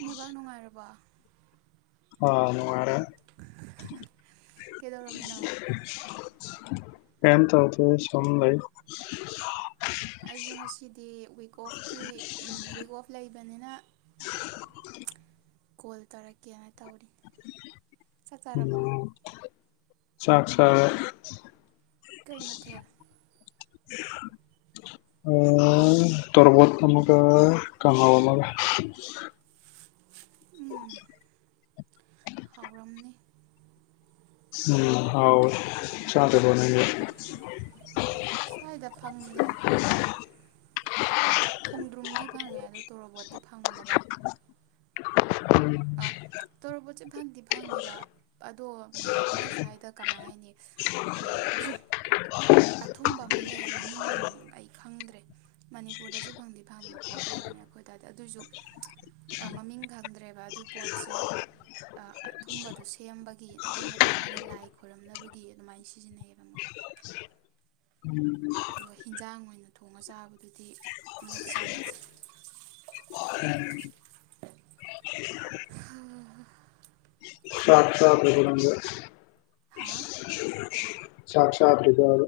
network ꯅꯨꯉꯥꯏꯔꯕ ꯑ ꯅꯨꯉꯥꯏꯔꯦ ꯀꯩꯗꯧꯔꯝꯃꯤꯅꯣ ꯀꯦꯝ ꯇꯧꯗꯦ ꯁꯨꯝ ꯂꯩ ꯑꯩꯁꯨ ꯉꯁꯤꯗꯤ ꯋꯤꯛ ꯑꯣꯐꯀꯤ ꯋꯤꯛ ꯑꯣꯐ ꯂꯩꯕꯅꯤꯅ ꯀꯣꯜ ꯇꯧꯔꯛꯀꯦꯅ ꯇꯧꯔꯤ ꯆꯠ ꯆꯥꯔꯕꯣ ꯎꯝ ꯆꯥꯛ ꯆꯥꯔꯦ ꯀꯩ ꯃꯊꯦꯜ [inaudible] ꯑ ꯇꯣꯔꯣꯕꯣꯠ ꯑꯃꯒ ꯀꯉꯍꯧ ꯑꯃꯒ [inaudible] ꯍꯥꯎꯔꯝꯅꯤ ꯎꯝ ꯍꯥꯎꯥꯋꯦ ꯆꯥꯗ ꯅꯪꯗꯤ ꯁ꯭ꯋꯥꯏꯗ ꯐꯪꯗꯦ ꯈꯣꯡꯗ꯭ꯔꯨꯝꯗꯤ ꯐꯪꯉꯦ ꯑꯗꯨ ꯇꯣꯔꯣꯕꯣꯠꯇꯤ ꯐꯪꯗꯕ [inaudible] ꯑ ꯇꯣꯔꯣꯕꯣꯠꯁꯦ ꯐꯪꯗꯤ ꯐꯪꯉꯦꯕ ꯑꯗꯣ ꯃꯣꯏ ꯁ꯭ꯋꯥꯏꯗ ꯀꯃꯥꯏ ꯍꯥꯏꯅꯤ ꯑꯊꯨꯝꯕ ꯑꯃ ꯂꯩ ꯃꯃꯤꯡ ꯑꯩ ꯈꯪꯗ꯭ꯔꯦ ꯃꯅꯤꯄꯨꯔꯗꯁꯨ ꯐꯪꯗꯤ ꯐꯪꯕ ꯄꯣꯠ ꯑꯣꯏꯕꯅꯦ ꯑꯩꯈꯣꯏ ꯗꯥꯏꯗ ꯑꯗꯨꯏꯁꯨ ꯑ ꯃꯃꯤꯡ ꯈꯪꯗ꯭ꯔꯦꯕ ꯑꯗꯨ ꯄꯣꯠꯁꯦ ꯑ ꯑꯊꯨꯝꯕꯗꯣ ꯁꯦꯝꯕꯒꯤ ꯑꯗꯨ ꯅꯠꯇ꯭ꯔꯒꯅ ꯂꯥꯏ ꯈꯣꯏꯔꯝꯅꯕꯒꯤ ꯑꯗꯨꯃꯥꯏꯅ ꯁꯤꯖꯤꯟꯅꯩꯑꯕ ꯃꯣꯏ [inaudible] ꯑꯗꯨꯒ ꯍꯤꯟꯖꯥꯡ ꯑꯣꯏꯅ ꯊꯣꯡꯉ ꯆꯥꯕ ꯑꯗꯨꯗꯤ ꯃꯣꯏ ꯆꯥꯅꯇꯦ ꯍ ꯍ [unintelligible] ꯍꯥꯥ ꯆꯥꯛ ꯆꯥꯗ꯭ꯔꯤꯕꯕ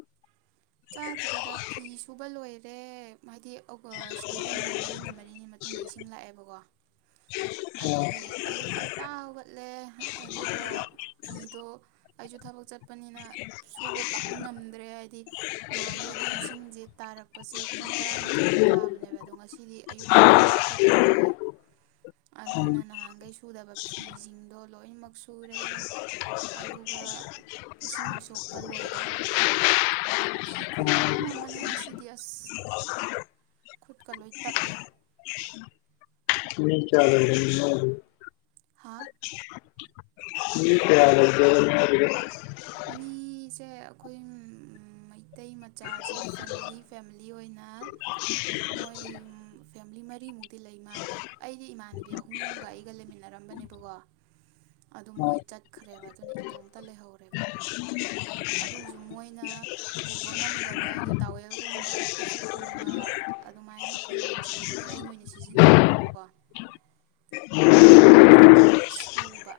ꯆꯥꯗ꯭ꯔꯤꯗ ꯐꯤ ꯁꯨꯕ ꯂꯣꯏꯔꯦ ꯍꯥꯏꯗꯤ ꯑꯣ ꯁꯤꯗꯩꯗ ꯅꯨꯃꯤꯠ ꯃꯔꯤꯅꯤ ꯃꯔꯤꯅꯤ ꯃꯇꯨꯡꯗ ꯏꯁꯤꯡ ꯂꯥꯛꯑꯦꯕꯀꯣ ꯑꯥ ꯑꯗꯨꯒꯤ ꯑꯌꯨꯛ ꯉꯟꯇꯥ ꯍꯧꯒꯠꯂꯦ ꯑꯗꯨꯒ ꯐꯤꯗꯣ ꯑꯩꯁꯨ ꯊꯕꯛ ꯆꯠꯄꯅꯤꯅ ꯁꯨꯕ ꯄꯥꯛ ꯉꯝꯗ꯭ꯔꯦ ꯍꯥꯏꯗꯤ ꯅꯍꯥꯟꯈꯩꯗꯤ ꯏꯁꯤꯡꯁꯦ ꯇꯥꯔꯛꯄꯁꯦ ꯄꯨꯡ ꯇꯔꯥꯃꯥꯊꯣꯏꯗ ꯇꯥꯕꯅꯦꯕ ꯑꯗꯣ ꯉꯁꯤꯗꯤ ꯑꯌꯨꯛꯀꯤ ꯄꯨꯡ ꯇꯔꯨꯛꯇ ꯇꯥꯔꯛꯑꯦ ꯎꯝ ꯑꯗꯨꯅ ꯅꯍꯥꯟꯈꯩ ꯁꯨꯗꯕ ꯐꯤꯁꯤꯡꯗꯣ ꯂꯣꯏꯅꯃꯛ ꯁꯨꯔꯦ ꯑꯗꯨꯒ ꯏꯁꯤꯡ ꯁꯣꯛꯄ ꯂꯣꯏꯗꯧꯔꯦ ꯐꯤ ꯈꯨꯌꯥ ꯑꯃꯅꯦ ꯉꯁꯤꯗꯤ ꯑꯁ ꯈꯨꯠꯀ ꯂꯣꯏ ꯇꯠꯂꯦ [unintelligible] ꯍꯥꯥ [unintelligible] ꯁꯦ ꯑꯩꯈꯣꯏ ꯎꯝ ꯃꯇꯩ ꯃꯆꯥꯁꯦ ꯐꯦꯃꯤꯂꯤ ꯐꯦꯃꯤꯂꯤ ꯑꯣꯏꯅ ꯃꯣꯏ ꯐꯦꯃꯤꯂꯤ ꯃ ꯗꯤ ꯂꯩ ꯃꯥꯜꯂꯦ ꯑꯩꯗꯤ ꯏꯃꯥꯟꯅꯕꯤ ꯑꯍꯨꯝꯒ ꯑꯩꯒ ꯂꯩꯃꯤꯟꯅꯔꯝꯕꯅꯦꯕꯀꯣ ꯑꯗꯨꯝ ꯃꯣꯏ ꯑꯥ ꯆꯠꯈ꯭ꯔꯦꯕ ꯑꯗꯨꯅ ꯏꯇꯣꯝꯇ ꯂꯩꯍꯧꯔꯦꯕ ꯑꯗꯨꯏꯁꯨ ꯃꯣꯏꯅ ꯄꯨꯕ ꯉꯝꯗꯕ ꯍꯥꯏꯗꯤ ꯇꯥꯋꯦꯜꯒꯨꯝꯕ ꯀꯨꯝꯕ ꯐꯩꯖꯛꯀꯨꯝꯕ ꯑꯗꯨꯃꯥꯏꯅ ꯐꯤꯔꯣꯜꯁꯤꯡꯗꯨꯗꯤ ꯑꯩꯅ ꯑꯣꯏꯅ ꯁꯤꯖꯤꯟꯅꯍꯧꯔꯦꯕꯀꯣ ꯑꯗꯨꯁꯤꯡꯗꯣ ꯑꯃꯨꯛ ꯁꯨꯕ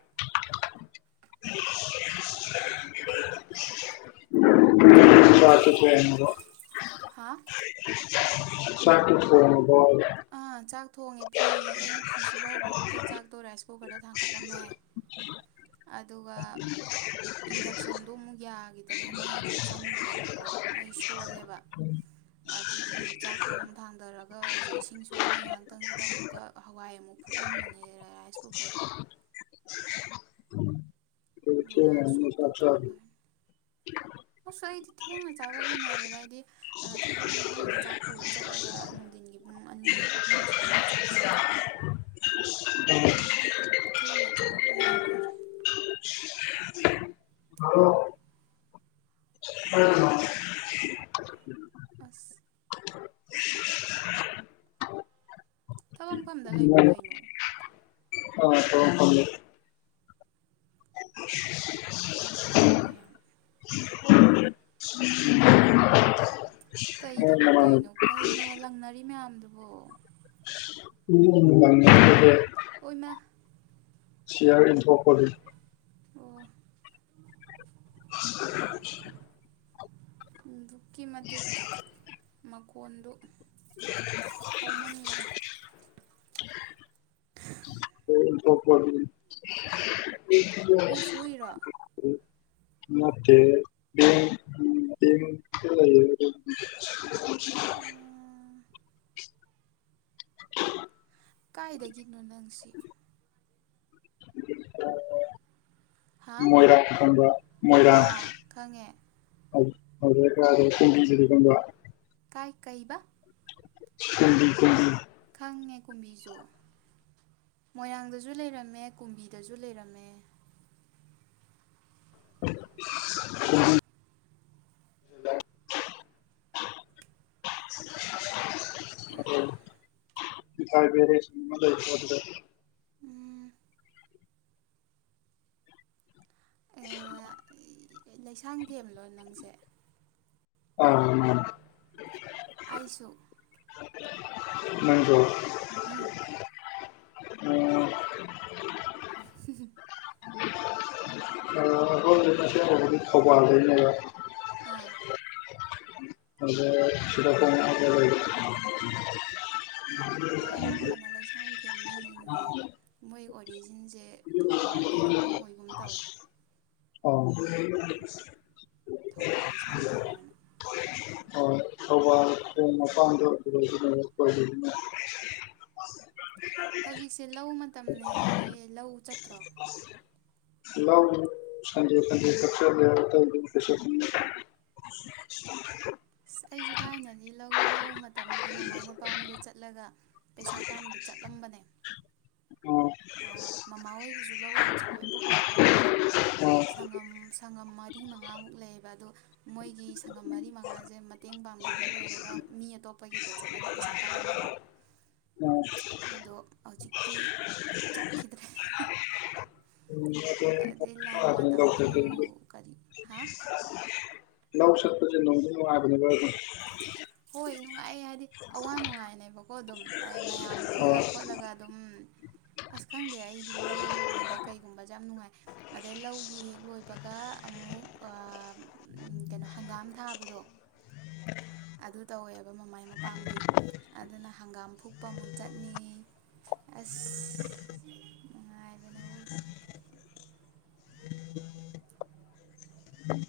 [unintelligible] ꯍꯥꯥ ꯆꯥꯛꯇꯤ ꯊꯣꯡꯉꯕꯣ ꯑꯥ ꯆꯥꯛ ꯊꯣꯡꯉꯦ ꯐꯤ ꯑꯩꯅ ꯐꯤ ꯁꯨꯕ ꯍꯧꯕꯗꯨꯗ ꯆꯥꯛꯇꯣ ꯔꯥꯏꯁ ꯀꯨꯀꯔꯗ ꯊꯥꯡꯒꯠꯂꯝꯃꯦ ꯑꯗꯨꯒ ꯏꯟꯗꯛꯁꯟꯗꯣ ꯑꯃꯨꯛ ꯌꯥꯈꯤꯗꯔꯦ ꯃꯩꯗꯣ ꯆꯪꯗ꯭ꯔꯦꯕꯀꯣ ꯃꯩ ꯁꯣꯜꯂꯦꯕ ꯑꯗꯨꯒꯤ ꯑꯃꯨꯛ ꯆꯥꯛꯇꯣ ꯑꯃꯨꯛ ꯊꯥꯡꯊꯔꯒ ꯍꯧꯖꯤꯛ ꯏꯁꯤꯡ ꯁꯣꯛꯏꯉꯩ ꯉꯥꯏꯍꯥꯛꯇꯪꯁꯤꯗ ꯑꯃꯨꯛꯀ ꯍꯋꯥꯏ ꯑꯃꯨꯛ ꯐꯨꯠꯂꯝꯕꯅꯦ ꯔꯥꯏꯁ ꯀꯨꯀꯔꯗ [unintelligible] ꯑꯗꯨꯗꯤ ꯉꯥꯏꯍꯥꯛ ꯊꯦꯡꯉꯅꯤꯅꯦ ꯁꯣꯛ ꯆꯥꯛ ꯇꯧꯊꯣꯛꯑ ꯆꯥꯕ ꯂꯣꯏꯔꯅꯤ ꯑꯁ ꯑꯩꯗꯤ ꯊꯦꯡꯅ ꯆꯥꯕ ꯍꯩꯅꯔꯦ ꯑꯗꯏꯗꯤ ꯊꯕꯛ ꯃꯐꯝꯗ ꯆꯥꯛ ꯄꯨꯔ ꯆꯠꯂꯒ ꯅꯨꯡꯊꯤꯟꯒꯤ ꯄꯨꯡ ꯑꯅꯤ ꯑꯍꯨꯝ ꯁꯤꯗ ꯆꯥꯛ ꯆꯥꯏꯌꯦꯕ ꯑꯗꯨꯅ ꯊꯦꯡꯅ ꯆꯥꯕ ꯑꯗꯨꯝ ꯍꯩꯅꯔꯦ ꯅꯣꯏ ꯑꯁ ꯊꯕꯛꯐꯝꯗ ꯂꯩꯕ꯭ꯔꯣ ꯀꯩꯅꯣ ꯑꯥ [inaudible] ꯋꯥꯉ ꯌꯥꯝ ꯌꯥꯝ [inaudible] [unintelligible] ꯀꯩ ꯅꯣꯏ ꯊꯕꯛ ꯅꯃꯥꯟꯅꯕꯤ ꯇꯧꯔꯤꯅꯣ ꯀꯩꯅꯣ ꯂꯪꯅꯔꯤ ꯃꯌꯥꯝꯗꯨꯕꯣ [inaudible] ꯑꯣꯏꯃ ꯁꯤꯌꯥꯔꯤꯟ ꯊꯄꯂꯤ ꯑꯣ [inaudible] [unintelligible] ꯑꯗꯨꯛꯀꯤ ꯃꯇꯤꯛ ꯃꯀꯣꯟꯗꯨꯣ ꯍꯧꯥꯎꯃꯟꯈꯔꯦ [inaudible] ꯎ ꯁꯣꯏꯔꯣ [unintelligible] [inaudible] [unintelligible] ꯎꯝ [inaudible] ꯀꯥꯏꯗꯒꯤꯅꯣ ꯅꯪꯁꯤ ꯍꯥ [inaudible] ꯃꯣꯏꯔꯥ ꯀꯕ ꯃꯣꯏꯔꯥ ꯑꯥ ꯈꯪꯉꯦ ꯑꯗꯨ ꯑꯔ ꯆ ꯆ [inaudible] ꯀꯥꯏ ꯀꯩꯕ ꯀꯨꯝꯕꯤ ꯀꯨꯝꯕꯤ ꯆꯪꯉꯦ ꯀꯨꯝꯕꯤꯁꯨ ꯃꯣꯏꯔꯥꯡꯗꯁꯨ ꯂꯩꯔꯝꯃꯦ ꯀꯨꯝꯕꯤꯗꯁꯨ ꯂꯩꯔꯝꯃꯦ ꯎ [inaudible] [unintelligible] [inaudible] [inaudible] ꯐꯥꯏꯕꯔꯦ ꯂꯩꯗ [inaudible] ꯎꯝ [inaudible] ꯂꯩꯁꯥꯡ ꯊꯦꯝꯂꯣ ꯅꯪꯁꯦ ꯑ ꯃꯥꯅꯤ ꯑꯩꯁꯨ ꯅꯪꯖꯣ ꯎꯝ ꯎꯝ [inaudible] [inaudible] ꯗꯤ ꯈꯥꯎꯕꯒ ꯦ [unintelligible] ꯑꯥ [inaudible] [unintelligible] [inaudible] ꯌꯥꯗꯦ ꯃꯤ [inaudible] ꯃꯣꯏ ꯑꯣꯔꯤꯖꯤꯟꯁꯦ ꯊꯧꯕꯥꯜꯗꯒꯤ ꯂꯣꯏ ꯑꯣꯏꯒꯨꯝ ꯇꯧꯋꯦ ꯑꯣ ꯊꯧꯕꯥꯜ ꯂꯩꯁꯥꯡꯊꯦꯝꯕꯅ ꯃꯄꯥ ꯍꯧꯖꯤꯛꯁꯦ ꯂꯧ ꯃꯇꯝꯅꯦ ꯍꯥꯏꯌꯦ ꯂꯧ ꯆꯠ ꯂ ꯁꯦ ꯀꯛꯆꯔ ꯑꯁ ꯑꯩꯁꯨ ꯊꯥꯏꯅꯗꯤ ꯂꯧ ꯂꯧ ꯃꯇꯝꯁꯦ ꯃꯃꯥ ꯃꯄꯥꯝꯗ ꯆꯠꯂꯒ ꯄꯩꯁꯥ ꯇꯥꯟꯕ ꯆꯠꯂꯝ ꯑꯥ ꯃꯃꯥ ꯍꯣꯏꯒꯤꯁꯨ ꯂꯧ ꯌꯥꯝ ꯆꯥꯎꯋꯦꯕꯀꯣ ꯑꯥ ꯁꯪꯒꯝ ꯁꯪꯒꯝ ꯃꯔꯤ ꯃꯉꯥꯃꯨꯛ ꯂꯩꯌꯦꯕ ꯑꯣ ꯃꯣꯏꯒꯤ ꯁꯪꯒꯝ ꯃꯔꯤ ꯃꯉꯥꯁꯦ ꯃꯇꯦꯡ ꯄꯥꯡꯕꯤꯕ ꯂꯣꯏꯔꯒ ꯃꯤ ꯑꯇꯣꯞꯄꯒꯤꯗ ꯆꯠꯂꯒ ꯄꯩꯁꯥ ꯇꯥꯜꯂꯝꯃꯦꯕ ꯑꯥ ꯑꯗꯣ ꯍꯧꯖꯤꯛꯇꯤ ꯆꯠꯈꯤꯗ꯭ꯔꯦ ꯎꯝ ꯑꯗꯩ ꯂꯥꯟ ꯑꯗꯨꯝ ꯅꯨꯡꯉꯥꯏꯕꯅꯦ ꯂꯧ ꯃꯇꯝꯁꯨ ꯆꯠꯄꯁꯦ ꯀꯔꯤ ꯍꯥ ꯅꯣꯡꯒꯅꯤ ꯍꯣꯏ ꯅꯨꯡꯉꯥꯏ ꯀ ꯍꯥꯏꯗꯤ ꯑꯋꯥ ꯅꯨꯡꯉꯥꯏꯅꯦꯕꯀꯣ ꯑꯗꯨꯝ ꯑꯩ ꯃꯌꯥꯝ ꯄꯨꯜꯂ ꯍꯣꯏ ꯈꯣꯠꯂꯒ ꯑꯗꯨꯝ ꯑꯁ ꯈꯪꯗꯦ ꯑꯩꯗꯤ ꯂꯧꯒꯨꯝꯕ ꯀꯩꯒꯨꯝꯕꯁꯦ ꯌꯥꯝ ꯅꯨꯡꯉꯥꯏ ꯑꯗꯩ ꯂꯧꯒꯤ ꯍꯦꯛ ꯂꯣꯏꯕꯒ ꯑꯃꯨꯛ ꯀꯩꯅꯣ ꯍꯪꯒꯥꯝ ꯊꯥꯕꯗꯣ ꯑꯗꯨ ꯇꯧꯋꯦꯕ ꯃꯃꯥꯏ ꯃꯄꯥꯝꯗꯤ ꯑꯗꯨꯅ ꯍꯪꯒꯥꯝ ꯐꯨꯛꯄ ꯑꯃꯨꯛ ꯆꯠꯅꯤ ꯑꯁ ꯅꯨꯡꯉꯥꯏꯕꯅꯦ ꯑꯋꯣꯏꯕ ꯎꯝ